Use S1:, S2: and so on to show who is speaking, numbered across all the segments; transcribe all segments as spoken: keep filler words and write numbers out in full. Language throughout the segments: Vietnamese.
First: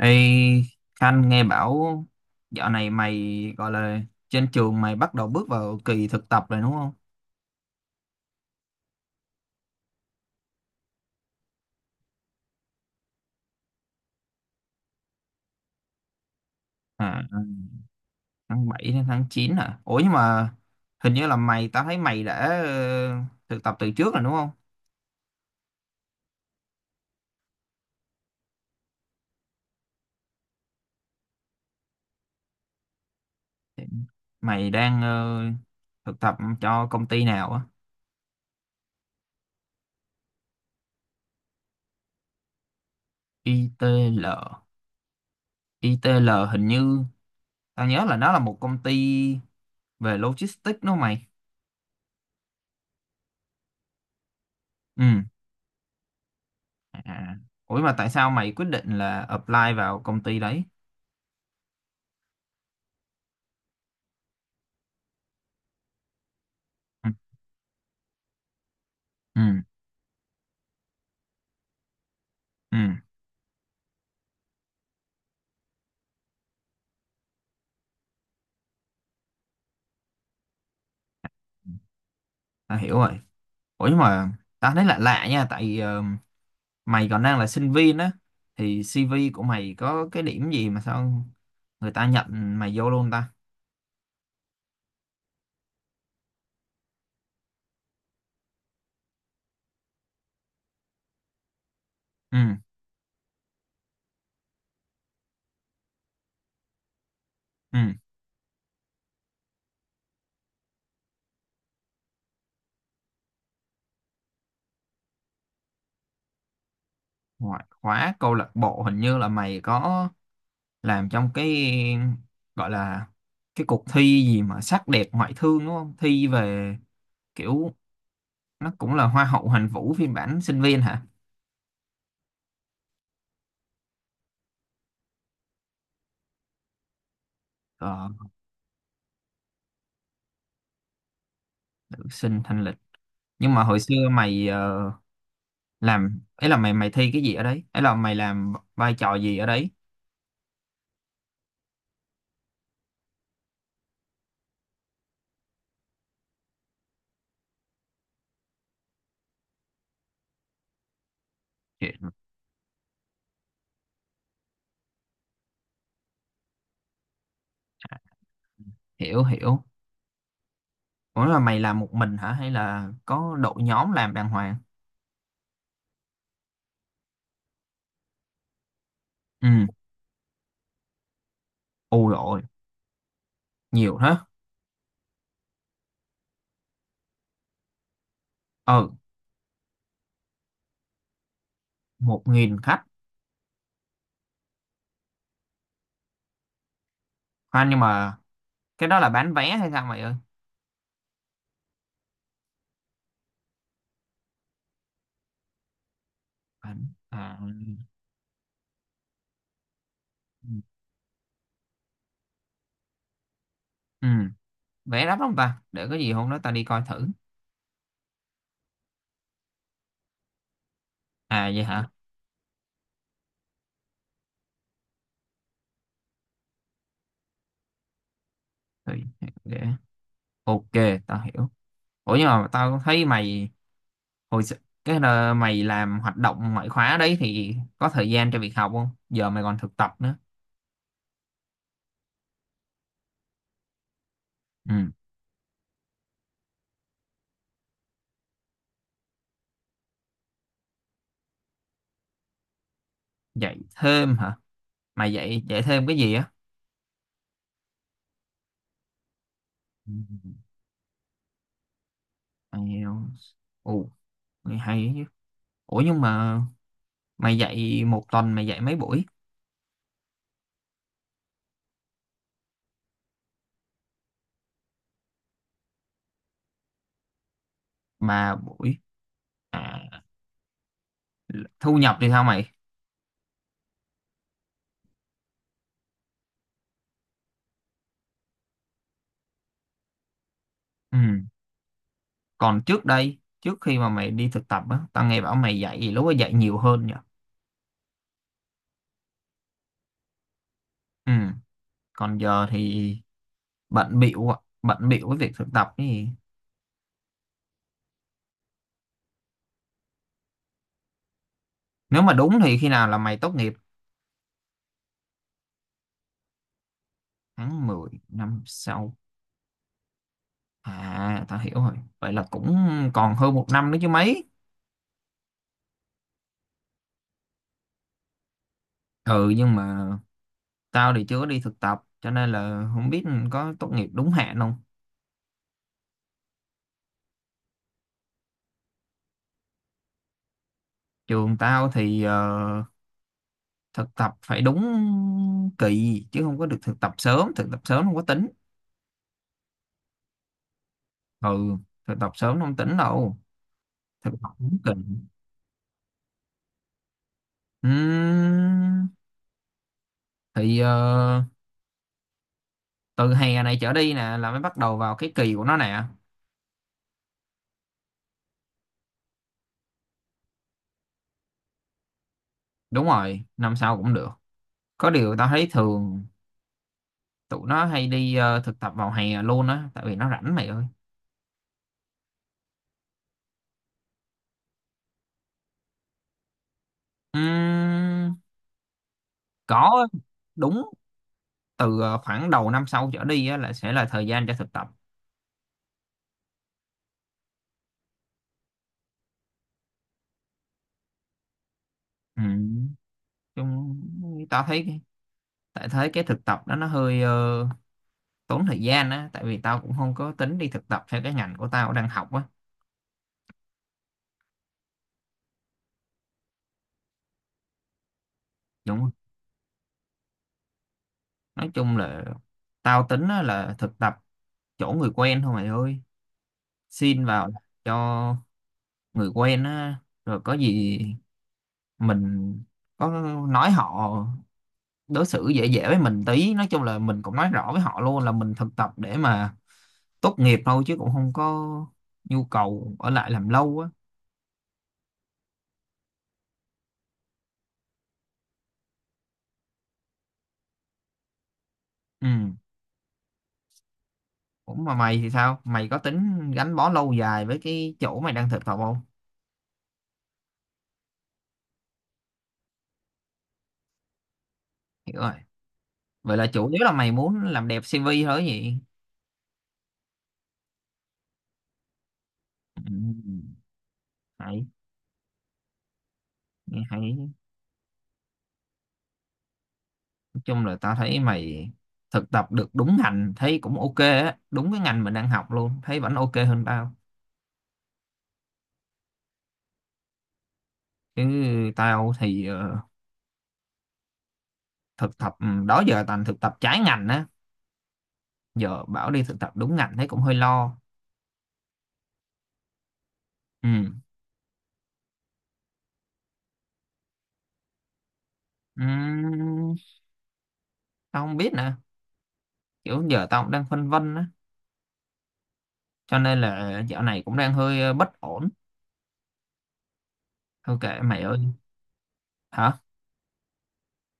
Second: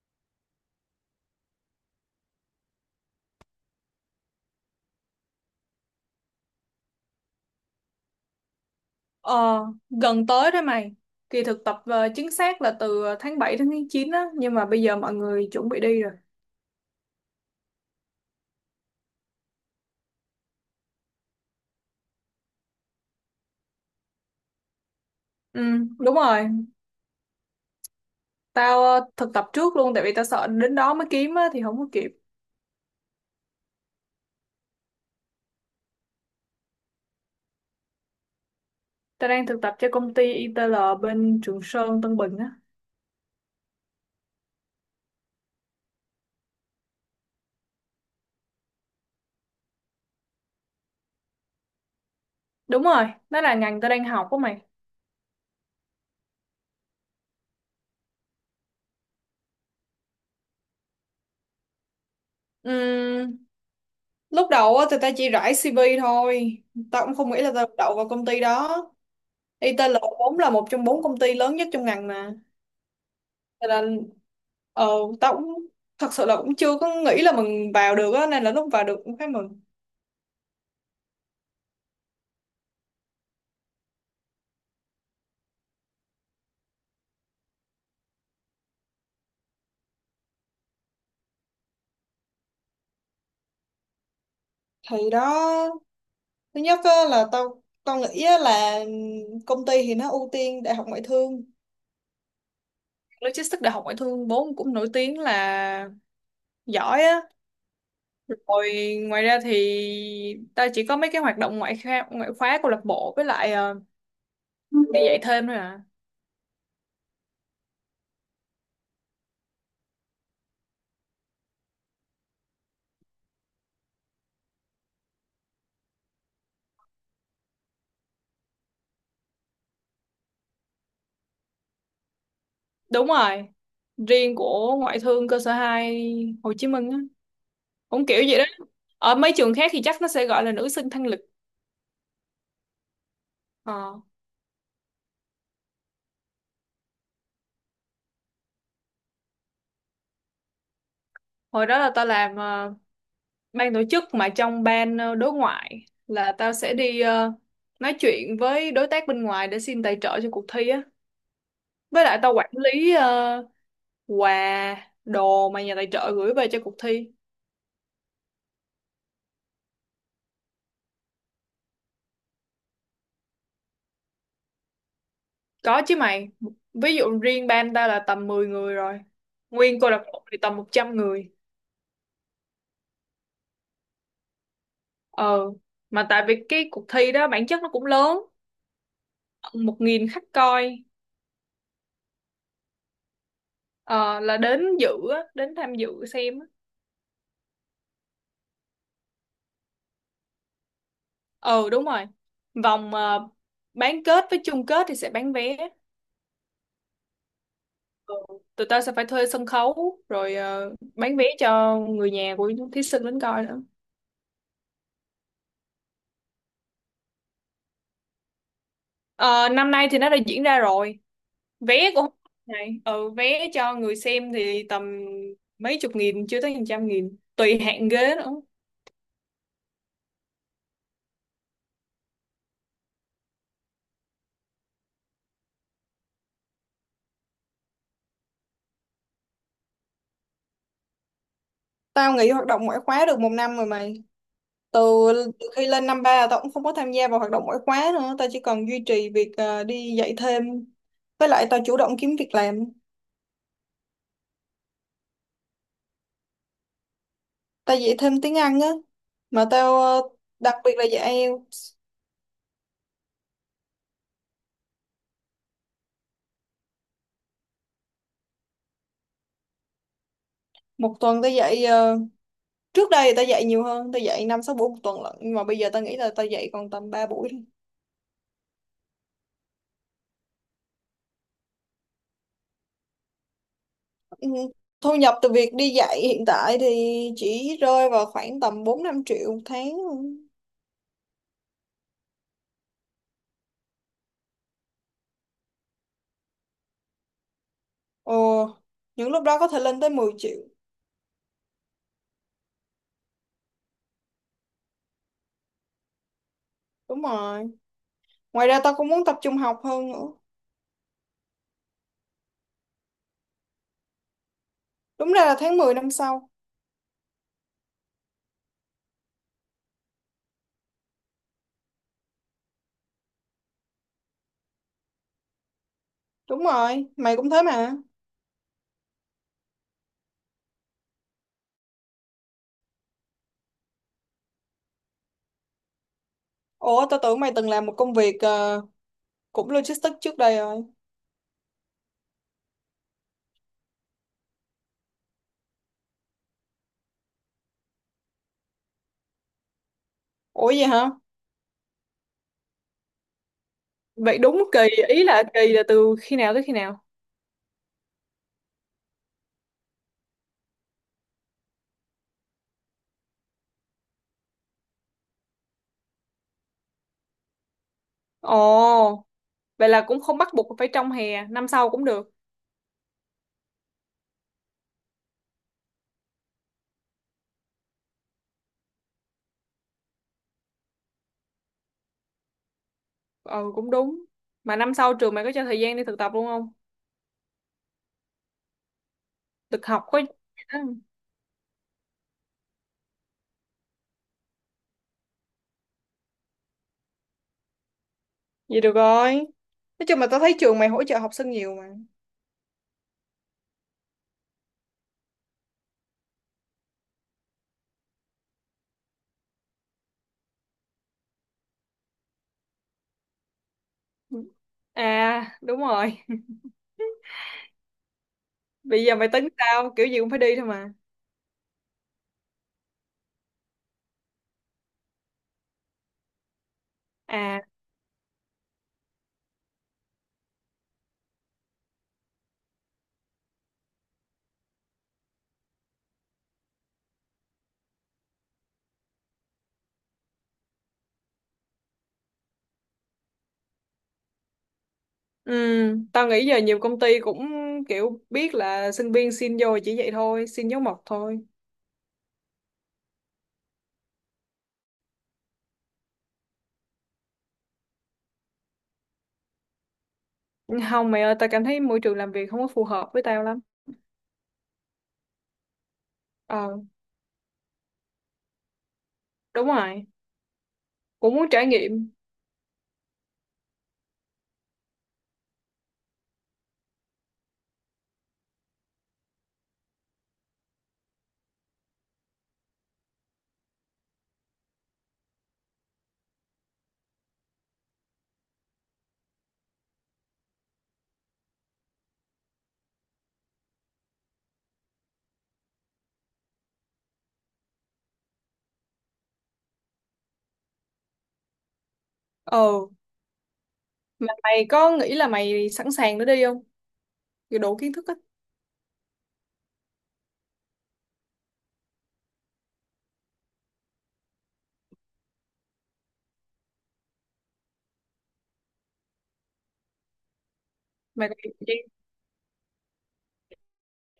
S1: Ê, Khanh nghe bảo dạo này mày gọi là trên trường mày bắt đầu bước vào kỳ thực tập rồi đúng không?
S2: Ờ, gần tới đó mày. Kỳ thực tập ờ, chính xác là từ ờ, tháng bảy đến tháng chín á, nhưng mà bây giờ mọi người chuẩn bị đi rồi.
S1: À, ừ, tháng bảy đến tháng chín à? Ủa nhưng mà hình như là mày, tao thấy mày đã ờ, thực tập từ trước rồi đúng không?
S2: Ừ, đúng rồi. Tao ờ, thực tập trước luôn tại vì tao sợ đến đó mới kiếm á thì không có kịp.
S1: Thì mày đang ờ, thực tập cho công ty nào á?
S2: Tao đang thực tập cho công ty ai ti eo bên Trường Sơn, Tân Bình á.
S1: i ti eo. i ti eo hình như tao nhớ là nó là một công ty về logistics đúng không mày?
S2: Đúng rồi, đó là ngành tao đang học á mày.
S1: Ừ. À. Ủa mà tại sao mày quyết định là apply vào công ty đấy?
S2: Ừm, lúc đầu á thì tao chỉ rải xê vê thôi. Tao
S1: Ừ.
S2: cũng không nghĩ là tao đậu vào công ty đó.
S1: Ừ.
S2: i tê lờ vốn là một trong bốn công ty lớn nhất trong ngành mà.
S1: Ừ.
S2: Cho nên ờ, tao cũng thật sự là cũng chưa có nghĩ là mình vào được á nên là lúc vào được cũng khá mừng.
S1: Ta hiểu rồi. Ủa nhưng mà ta thấy lạ lạ nha, tại ờ, mày còn đang là sinh viên á, thì xê vê của mày có cái điểm gì mà sao người ta nhận mày vô luôn ta.
S2: Thì đó, thứ nhất á, là tao tao nghĩ á, là công ty thì nó ưu tiên đại học ngoại thương.
S1: Ừ.
S2: Logistics đại học ngoại thương vốn cũng nổi tiếng là giỏi á.
S1: Ừ.
S2: Rồi ngoài ra thì tao chỉ có mấy cái hoạt động ngoại khóa, ngoại khóa câu lạc bộ với lại ờ, đi dạy thêm thôi à.
S1: Ngoại khóa câu lạc bộ hình như là mày có làm trong cái gọi là cái cuộc thi gì mà sắc đẹp ngoại thương đúng không, thi về kiểu nó cũng là hoa hậu hoàn vũ phiên bản sinh viên hả?
S2: Đúng rồi, riêng của ngoại thương cơ sở hai Hồ Chí Minh á.
S1: Ờ,
S2: Cũng kiểu vậy đó, ở mấy trường khác thì chắc nó sẽ gọi là nữ sinh thanh lịch.
S1: nữ sinh thanh lịch. Nhưng mà hồi xưa
S2: Ờ,
S1: mày ờ, làm ấy là mày mày thi cái gì ở đấy, ấy là mày làm vai trò gì ở đấy?
S2: hồi đó là tao làm ờ, ban tổ chức, mà trong ban ờ, đối ngoại là tao sẽ đi ờ, nói chuyện với đối tác bên ngoài để xin tài trợ cho cuộc thi á.
S1: Chuyện-
S2: Với lại tao quản lý ờ, quà đồ mà nhà tài trợ gửi về cho cuộc thi.
S1: Hiểu hiểu. Ủa là mày làm một mình hả hay là có đội nhóm làm đàng hoàng?
S2: Có chứ mày. Ví dụ riêng ban tao là tầm mười người rồi.
S1: Ừ.
S2: Nguyên câu lạc bộ thì tầm một trăm người.
S1: Ù rồi, nhiều thế.
S2: Ờ mà tại vì cái cuộc thi đó bản chất nó cũng lớn,
S1: Ừ,
S2: một nghìn khách coi.
S1: một nghìn khách.
S2: Ờ, là đến dự á, đến tham dự xem á.
S1: Khoan nhưng mà cái đó là bán vé hay sao mày ơi?
S2: Ừ đúng rồi, vòng ờ, bán kết với chung kết thì sẽ bán vé.
S1: Bán à.
S2: Ừ. Tụi tao sẽ phải thuê sân khấu rồi
S1: Ừ.
S2: ờ, bán vé cho người nhà của thí sinh đến coi nữa.
S1: Ừ, vé đắt không ta, để có gì hôm đó tao đi coi thử.
S2: Ờ, năm nay thì nó đã diễn ra rồi.
S1: À vậy hả?
S2: Vé cũng này, ừ, vé cho người xem thì tầm mấy chục nghìn chưa tới hàng trăm nghìn tùy hạng ghế nữa.
S1: Thì để, ok, tao hiểu. Ủa nhưng mà tao thấy mày hồi s- cái là mày làm hoạt động ngoại khóa đấy thì có thời gian cho việc học không, giờ mày còn thực tập nữa.
S2: Tao nghỉ hoạt động ngoại khóa được một năm rồi mày.
S1: Ừ.
S2: Từ từ khi lên năm ba là tao cũng không có tham gia vào hoạt động ngoại khóa nữa, tao chỉ còn duy trì việc ờ, đi dạy thêm với lại tao chủ động kiếm việc làm.
S1: Dạy thêm hả? Mày dạy dạy thêm cái gì á?
S2: Tao dạy thêm tiếng Anh á, mà tao ờ, đặc biệt là dạy IELTS.
S1: Ừ. Mày, ồ, mày hay ấy chứ. Ủa nhưng mà mày dạy một tuần mày dạy mấy buổi?
S2: Một tuần tao dạy ờ, trước đây tao dạy nhiều hơn, tao dạy năm sáu buổi một tuần lận nhưng mà bây giờ tao nghĩ là tao dạy còn tầm ba buổi thôi.
S1: Ba buổi à. Thu nhập thì sao mày?
S2: Ừ, thu nhập từ việc đi dạy hiện tại thì chỉ rơi vào khoảng tầm bốn năm triệu một tháng thôi.
S1: Ừ. Còn trước đây, trước khi mà mày đi thực tập á, tao nghe bảo mày dạy lúc đó dạy nhiều hơn nhỉ.
S2: Ồ, những lúc đó có thể lên tới mười triệu.
S1: Ừ. Còn giờ thì bận bịu ạ, bận bịu với việc thực tập ấy.
S2: Đúng rồi. Ngoài ra tao cũng muốn tập trung học hơn nữa.
S1: Nếu mà đúng thì khi nào là mày tốt nghiệp?
S2: Đúng ra là tháng mười năm sau.
S1: Tháng mười năm sau. À tao hiểu rồi. Vậy là cũng còn hơn một năm nữa chứ mấy.
S2: Đúng rồi, mày cũng thế mà.
S1: Ừ nhưng mà tao thì chưa có đi thực tập, cho nên là không biết có tốt nghiệp đúng hạn không.
S2: Ủa, tao tưởng mày từng làm một công việc ờ, cũng logistics trước đây rồi.
S1: Trường tao thì ờ, thực tập phải đúng kỳ chứ không có được thực tập sớm, thực tập sớm không có tính.
S2: Ủa vậy hả?
S1: Ừ, thực tập sớm không tính đâu. Thực
S2: Vậy
S1: tập
S2: đúng
S1: đúng
S2: kỳ,
S1: kỳ.
S2: ý là kỳ là từ khi nào tới khi nào?
S1: Ừm, thì ờ, từ hè này trở đi nè là mới bắt đầu vào cái kỳ của nó nè.
S2: Ồ, vậy là cũng không bắt buộc phải trong hè, năm sau cũng được.
S1: Đúng rồi, năm sau cũng được. Có điều tao thấy thường tụi nó hay đi ờ, thực tập vào hè luôn á, tại vì nó rảnh mày ơi.
S2: Ừ, cũng đúng. Mà năm sau trường mày có cho thời gian đi thực tập luôn không?
S1: Ừm,
S2: Thực học
S1: có.
S2: có...
S1: Đúng, từ ờ, khoảng đầu năm sau trở đi á là sẽ là thời gian cho thực tập.
S2: Vậy được rồi. Nói chung là tao thấy trường mày hỗ trợ học sinh nhiều mà.
S1: Ừm, chung tao thấy cái- tại thấy cái thực tập đó nó hơi ờ, tốn thời gian á, tại vì tao cũng không có tính đi thực tập theo cái ngành của tao đang học á.
S2: À, đúng rồi.
S1: Đúng
S2: Bây
S1: không?
S2: giờ mày tính sao? Kiểu gì cũng phải đi thôi mà.
S1: Nói chung là tao tính á, là thực tập chỗ người quen thôi mày ơi. Xin vào
S2: À,
S1: cho người quen á, rồi có gì mình có nói họ đối xử dễ dễ với mình tí, nói chung là mình cũng nói rõ với họ luôn là mình thực tập để mà tốt nghiệp thôi chứ cũng không có nhu cầu ở lại làm lâu á.
S2: ừ, tao nghĩ giờ nhiều công ty cũng kiểu biết là sinh viên xin vô chỉ vậy thôi, xin dấu mộc thôi.
S1: Ừ, cũng mà mày thì sao, mày có tính gắn bó lâu dài với cái chỗ mày đang thực tập không?
S2: Không mày ơi, tao cảm thấy môi trường làm việc không có phù hợp với tao lắm.
S1: Hiểu rồi. Vậy là chủ
S2: Ờ,
S1: yếu là mày muốn làm đẹp xê vê thôi gì?
S2: đúng rồi, cũng muốn trải nghiệm.
S1: Ừ. Hay, nghe hay, chung là tao thấy mày thực tập được đúng ngành thấy cũng ok á, đúng cái ngành mình đang học luôn, thấy vẫn ok hơn tao. Chứ tao thì ờ, thực tập ừ, đó giờ toàn thực tập trái ngành á, giờ bảo đi thực tập đúng ngành thấy cũng hơi lo.
S2: Ờ,
S1: Ừ.
S2: mà mày có nghĩ là mày sẵn sàng để đi không? Kiểu đủ kiến thức á,
S1: Ừm, Tao không biết nè, kiểu giờ tao cũng đang phân vân á, cho nên là dạo này cũng đang hơi ờ, bất ổn. Thôi kệ mày
S2: mày còn
S1: ơi.
S2: nhiều thời gian,
S1: Hả?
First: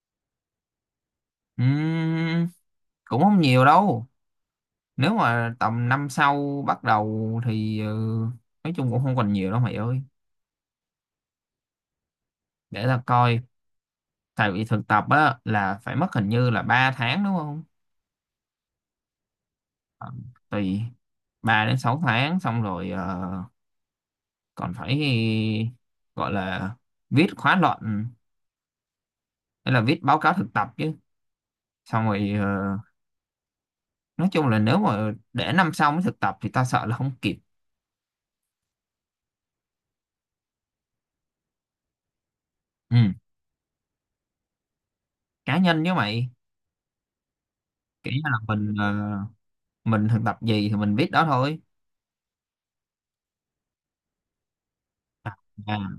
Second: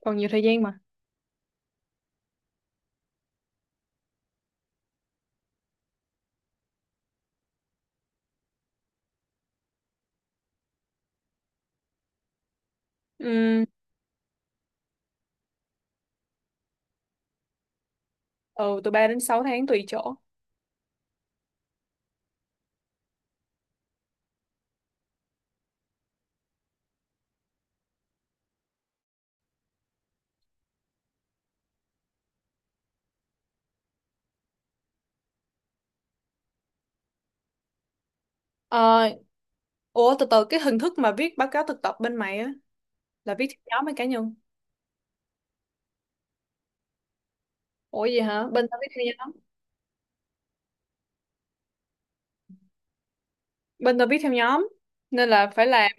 S2: còn nhiều thời gian mà.
S1: Ừm, Cũng không nhiều đâu, nếu mà tầm năm sau bắt đầu thì ờ, nói chung cũng không còn nhiều đâu mày ơi, để ta coi.
S2: Ừ,
S1: Tại vì thực tập á là phải mất hình như là ba tháng đúng không.
S2: ừ, từ ba đến sáu tháng tùy
S1: Ờ,
S2: chỗ.
S1: tùy. ba đến sáu tháng xong rồi ờ, còn phải gọi là viết khóa luận hay là viết báo cáo thực tập chứ, xong rồi ờ, nói chung là nếu mà để năm sau mới thực tập thì ta sợ là không kịp.
S2: Ờ, ủa từ từ cái hình thức mà viết báo cáo thực tập bên mày á,
S1: Ừ.
S2: là viết theo nhóm hay cá nhân?
S1: Cá nhân với mày.
S2: Ủa
S1: Kiểu như
S2: gì
S1: là
S2: hả? Bên
S1: mình
S2: tao viết
S1: ờ,
S2: theo nhóm.
S1: mình thực tập gì thì mình viết đó thôi.
S2: Bên tôi biết theo nhóm nên là phải
S1: À,
S2: làm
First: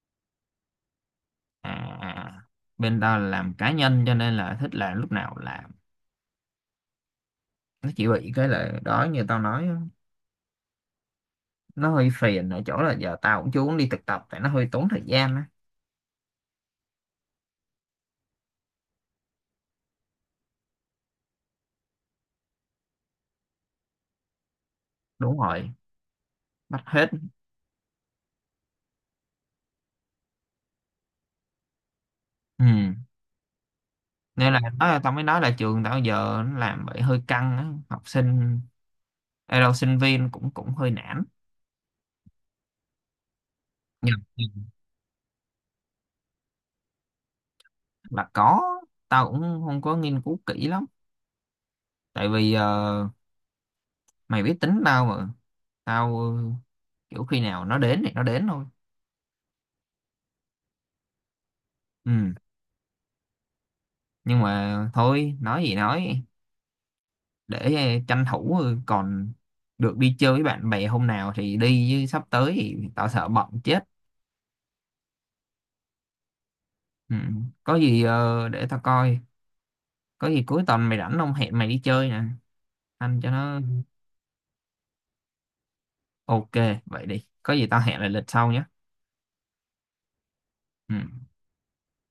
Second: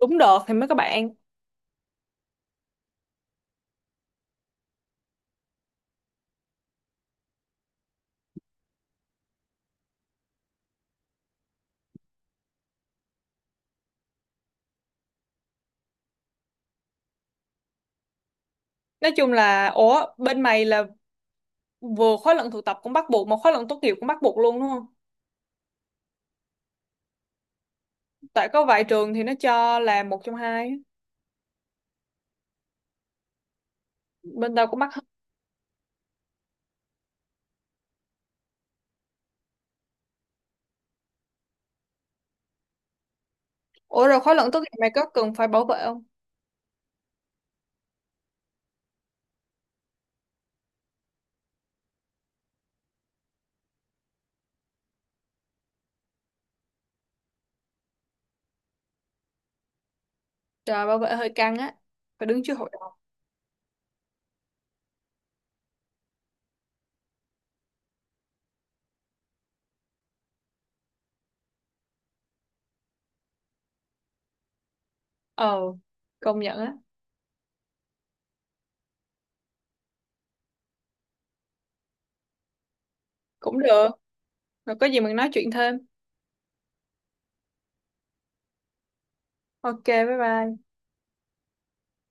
S2: đúng đợt thì mới có bạn.
S1: à, à. Bên tao là làm cá nhân cho nên là thích là lúc nào là, nó chỉ bị cái là đó như tao nói á, nó hơi phiền ở chỗ là giờ tao cũng chưa muốn đi thực tập tại nó hơi tốn thời gian á.
S2: Nói chung là, ủa bên mày là vừa khóa luận thực tập cũng bắt buộc mà khóa luận tốt nghiệp cũng bắt buộc luôn đúng không?
S1: Đúng rồi, bắt hết.
S2: Tại có vài trường thì nó cho là một trong hai á.
S1: Ừ nên
S2: Bên
S1: là
S2: tao cũng bắt
S1: đó,
S2: hết.
S1: tao mới nói là trường tao giờ nó làm vậy hơi căng á học sinh, ê đâu sinh viên cũng cũng hơi nản.
S2: Ủa
S1: Nhưng
S2: rồi khóa luận tốt nghiệp mày có cần phải bảo vệ không?
S1: là có, tao cũng không có nghiên cứu kỹ lắm, tại vì ờ, mày biết tính tao mà. Tao ờ, kiểu khi nào nó đến thì nó đến thôi.
S2: Trời bảo vệ hơi căng á,
S1: Ừ
S2: phải đứng trước hội đồng.
S1: nhưng mà thôi nói gì nói, để ờ, tranh thủ ờ, còn được đi chơi với bạn bè hôm nào thì đi chứ sắp tới thì tao sợ bận chết.
S2: Ờ, công nhận á.
S1: Ừ. Có gì ờ, để tao coi, có gì cuối tuần mày rảnh không, hẹn mày đi chơi nè. Anh cho
S2: Cũng
S1: nó,
S2: được rồi, có gì mình nói chuyện thêm.
S1: ok. Vậy đi, có gì tao hẹn lại lịch sau nhé.
S2: Ok, bye bye.
S1: Ừ.